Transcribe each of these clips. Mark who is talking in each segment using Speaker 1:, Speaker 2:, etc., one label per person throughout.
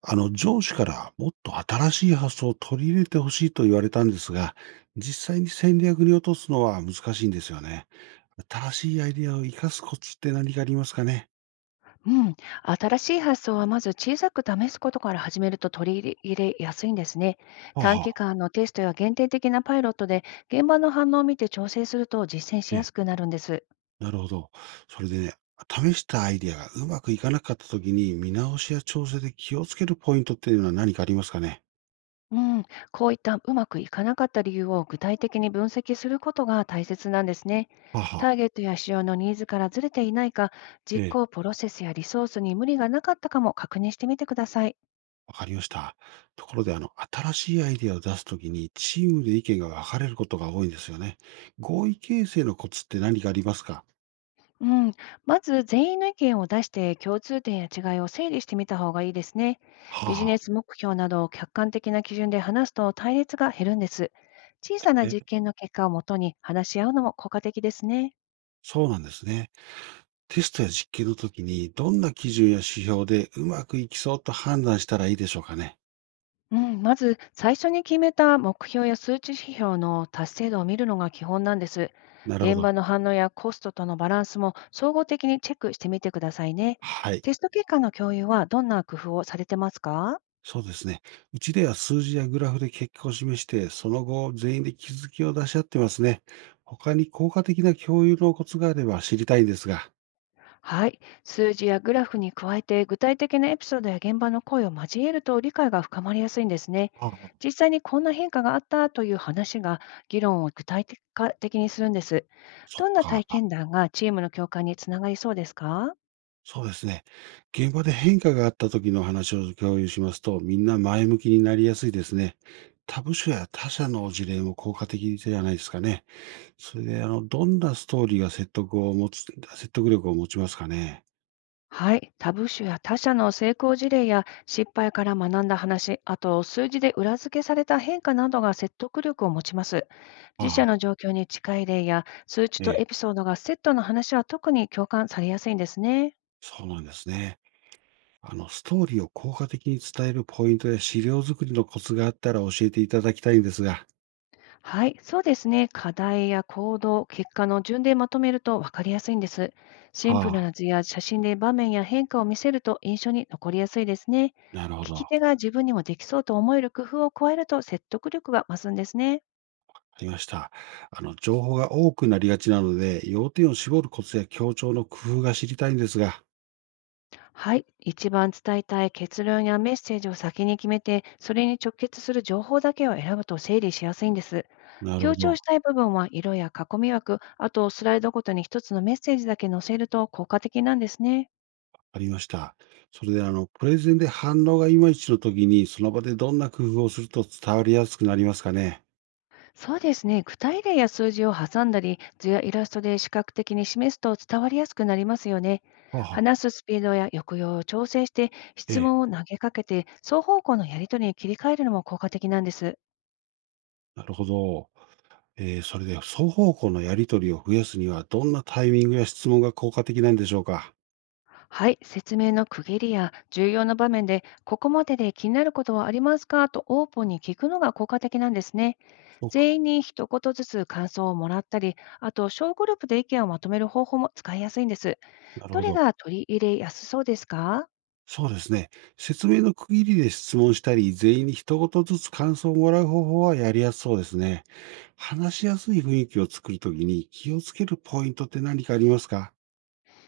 Speaker 1: 上司からもっと新しい発想を取り入れてほしいと言われたんですが、実際に戦略に落とすのは難しいんですよね。新しいアイデアを生かすコツって何かありますかね？
Speaker 2: うん、新しい発想はまず小さく試すことから始めると取り入れやすいんですね。
Speaker 1: はあ、
Speaker 2: 短
Speaker 1: は
Speaker 2: 期
Speaker 1: あ。
Speaker 2: 間のテストや限定的なパイロットで現場の反応を見て調整すると実践し
Speaker 1: え
Speaker 2: や
Speaker 1: え、
Speaker 2: すくなるんです。
Speaker 1: なるほど。それでね、試したアイデアがうまくいかなかった時に見直しや調整で気をつけるポイントっていうのは何かありますかね？
Speaker 2: うん、こういったうまくいかなかった理由を具体的に分析することが大切なんですね。
Speaker 1: はあ、は
Speaker 2: タ
Speaker 1: あ。
Speaker 2: ーゲットや市場のニーズからずれていないか、実
Speaker 1: ええ、
Speaker 2: 行プロセスやリソースに無理がなかったかも確認してみてください。
Speaker 1: わかりました。ところで、新しいアイデアを出すときに、チームで意見が分かれることが多いんですよね。合意形成のコツって何かありますか？
Speaker 2: うん、まず全員の意見を出して共通点や違いを整理してみた方がいいですね。
Speaker 1: はあ、
Speaker 2: ビジネ
Speaker 1: は。
Speaker 2: ス目標などを客観的な基準で話すと対立が減るんです。小さな実
Speaker 1: え、
Speaker 2: 験の結果をもとに話し合うのも効果的ですね。
Speaker 1: そうなんですね。テストや実験のときに、どんな基準や指標でうまくいきそうと判断したらいいでしょうかね。
Speaker 2: うん、まず最初に決めた目標や数値指標の達成度を見るのが基本なんです。
Speaker 1: なるほ
Speaker 2: 現
Speaker 1: ど。
Speaker 2: 場の反応やコストとのバランスも総合的にチェックしてみてくださいね。
Speaker 1: はい。
Speaker 2: テスト結果の共有はどんな工夫をされてますか？
Speaker 1: そうですね。うちでは数字やグラフで結果を示して、その後、全員で気づきを出し合ってますね。他に効果的な共有のコツがあれば知りたいんですが。
Speaker 2: はい。数字やグラフに加えて、具体的なエピソードや現場の声を交えると理解が深まりやすいんですね。
Speaker 1: ああ、
Speaker 2: 実際にこんな変化があったという話が、議論を具体的化的にするんです。
Speaker 1: そっ
Speaker 2: どんな体
Speaker 1: か。
Speaker 2: 験談がチームの共感につながりそうですか？
Speaker 1: そうですね。現場で変化があった時の話を共有しますと、みんな前向きになりやすいですね。他部署や他社の事例も効果的じゃないですかね。それで、どんなストーリーが説得を持つ、説得力を持ちますかね。
Speaker 2: はい、他部署や他社の成功事例や失敗から学んだ話、あと数字で裏付けされた変化などが説得力を持ちます。
Speaker 1: あ
Speaker 2: 自社の
Speaker 1: あ、
Speaker 2: 状況に近い例や数値
Speaker 1: え
Speaker 2: とエ
Speaker 1: え、
Speaker 2: ピソードがセットの話は特に共感されやすいんですね。
Speaker 1: そうなんですね。ストーリーを効果的に伝えるポイントや資料作りのコツがあったら教えていただきたいんですが。
Speaker 2: はい、そうですね。課題や行動、結果の順でまとめると分かりやすいんです。シンプ
Speaker 1: は
Speaker 2: ル
Speaker 1: あ、
Speaker 2: な図や写真で場面や変化を見せると印象に残りやすいですね。
Speaker 1: なるほ
Speaker 2: 聞き
Speaker 1: ど。
Speaker 2: 手が自分にもできそうと思える工夫を加えると説得力が増すんですね。
Speaker 1: ありました。情報が多くなりがちなので、要点を絞るコツや強調の工夫が知りたいんですが。
Speaker 2: はい。一番伝えたい結論やメッセージを先に決めて、それに直結する情報だけを選ぶと整理しやすいんです。
Speaker 1: なる
Speaker 2: 強
Speaker 1: ほ
Speaker 2: 調
Speaker 1: ど。
Speaker 2: したい部分は色や囲み枠、あとスライドごとに一つのメッセージだけ載せると効果的なんですね。
Speaker 1: ありました。それで、プレゼンで反応がいまいちの時に、その場でどんな工夫をすると伝わりやすくなりますかね。
Speaker 2: そうですね。具体例や数字を挟んだり、図やイラストで視覚的に示すと伝わりやすくなりますよね。
Speaker 1: はあは
Speaker 2: 話
Speaker 1: あ、
Speaker 2: すスピードや抑揚を調整して、
Speaker 1: え
Speaker 2: 質
Speaker 1: え、
Speaker 2: 問を投げかけて、双方向のやり取りに切り替えるのも効果的なんです。
Speaker 1: なるほど。それで、双方向のやりとりを増やすには、どんなタイミングや質問が効果的なんでしょうか。
Speaker 2: はい、説明の区切りや重要な場面で、ここまでで気になることはありますかとオープンに聞くのが効果的なんですね。
Speaker 1: そうか。
Speaker 2: 全員に一言ずつ感想をもらったり、あと小グループで意見をまとめる方法も使いやすいんです。
Speaker 1: なる
Speaker 2: ど
Speaker 1: ほ
Speaker 2: れ
Speaker 1: ど。
Speaker 2: が取り入れやすそうですか？
Speaker 1: そうですね。説明の区切りで質問したり、全員に一言ずつ感想をもらう方法はやりやすそうですね。話しやすい雰囲気を作るときに気をつけるポイントって何かありますか？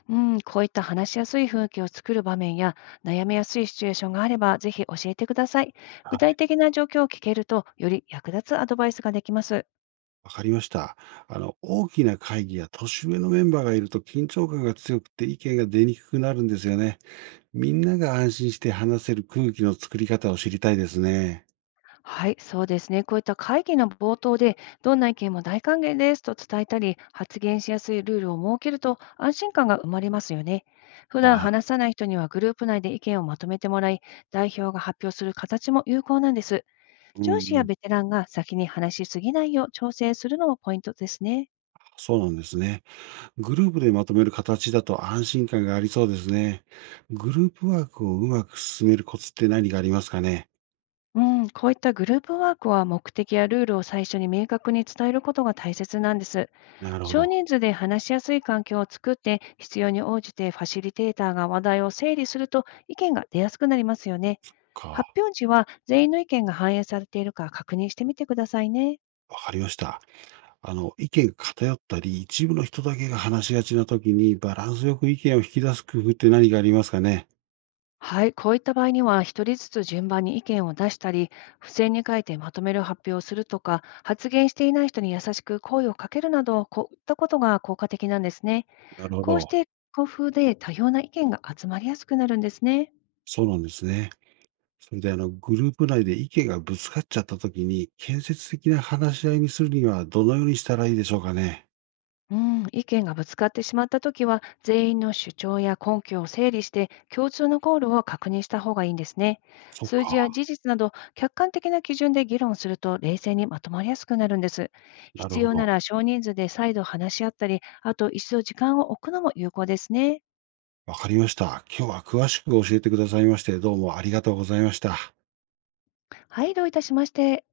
Speaker 2: うん、こういった話しやすい雰囲気を作る場面や悩みやすいシチュエーションがあれば、ぜひ教えてください。具
Speaker 1: は
Speaker 2: 体
Speaker 1: い。
Speaker 2: 的な状況を聞けると、より役立つアドバイスができます。
Speaker 1: わかりました。大きな会議や年上のメンバーがいると緊張感が強くて意見が出にくくなるんですよね。みんなが安心して話せる空気の作り方を知りたいですね。
Speaker 2: はい、そうですね。こういった会議の冒頭で、どんな意見も大歓迎ですと伝えたり、発言しやすいルールを設けると安心感が生まれますよね。普段
Speaker 1: あ、
Speaker 2: 話さない人にはグループ内で意見をまとめてもらい、代表が発表する形も有効なんです。
Speaker 1: うん
Speaker 2: 上司や
Speaker 1: うん、
Speaker 2: ベテランが先に話しすぎないよう調整するのもポイントですね。
Speaker 1: そうなんですね。グループでまとめる形だと安心感がありそうですね。グループワークをうまく進めるコツって何がありますかね？
Speaker 2: うん、こういったグループワークは目的やルールを最初に明確に伝えることが大切なんです。
Speaker 1: なるほ
Speaker 2: 少
Speaker 1: ど。
Speaker 2: 人数で話しやすい環境を作って、必要に応じてファシリテーターが話題を整理すると意見が出やすくなりますよね。
Speaker 1: か。
Speaker 2: 発表時は全員の意見が反映されているか確認してみてくださいね。
Speaker 1: わかりました。意見が偏ったり、一部の人だけが話しがちな時に、バランスよく意見を引き出す工夫って何がありますかね？
Speaker 2: はい、こういった場合には、一人ずつ順番に意見を出したり、付箋に書いてまとめる発表をするとか、発言していない人に優しく声をかけるなど、こういったことが効果的なんですね。
Speaker 1: なるほ
Speaker 2: こうし
Speaker 1: ど。
Speaker 2: て、交風で多様な意見が集まりやすくなるんですね。
Speaker 1: そうなんですね。それで、グループ内で意見がぶつかっちゃった時に、建設的な話し合いにするには、どのようにしたらいいでしょうかね？
Speaker 2: うん、意見がぶつかってしまったときは、全員の主張や根拠を整理して、共通のゴールを確認した方がいいんですね。
Speaker 1: そう
Speaker 2: 数字や
Speaker 1: か。
Speaker 2: 事実など、客観的な基準で議論すると、冷静にまとまりやすくなるんです。
Speaker 1: な
Speaker 2: 必
Speaker 1: るほ
Speaker 2: 要な
Speaker 1: ど。
Speaker 2: ら少人数で再度話し合ったり、あと一度時間を置くのも有効ですね。
Speaker 1: わかりました。今日は詳しく教えてくださいまして、どうもありがとうございました。
Speaker 2: はい、どういたしまして。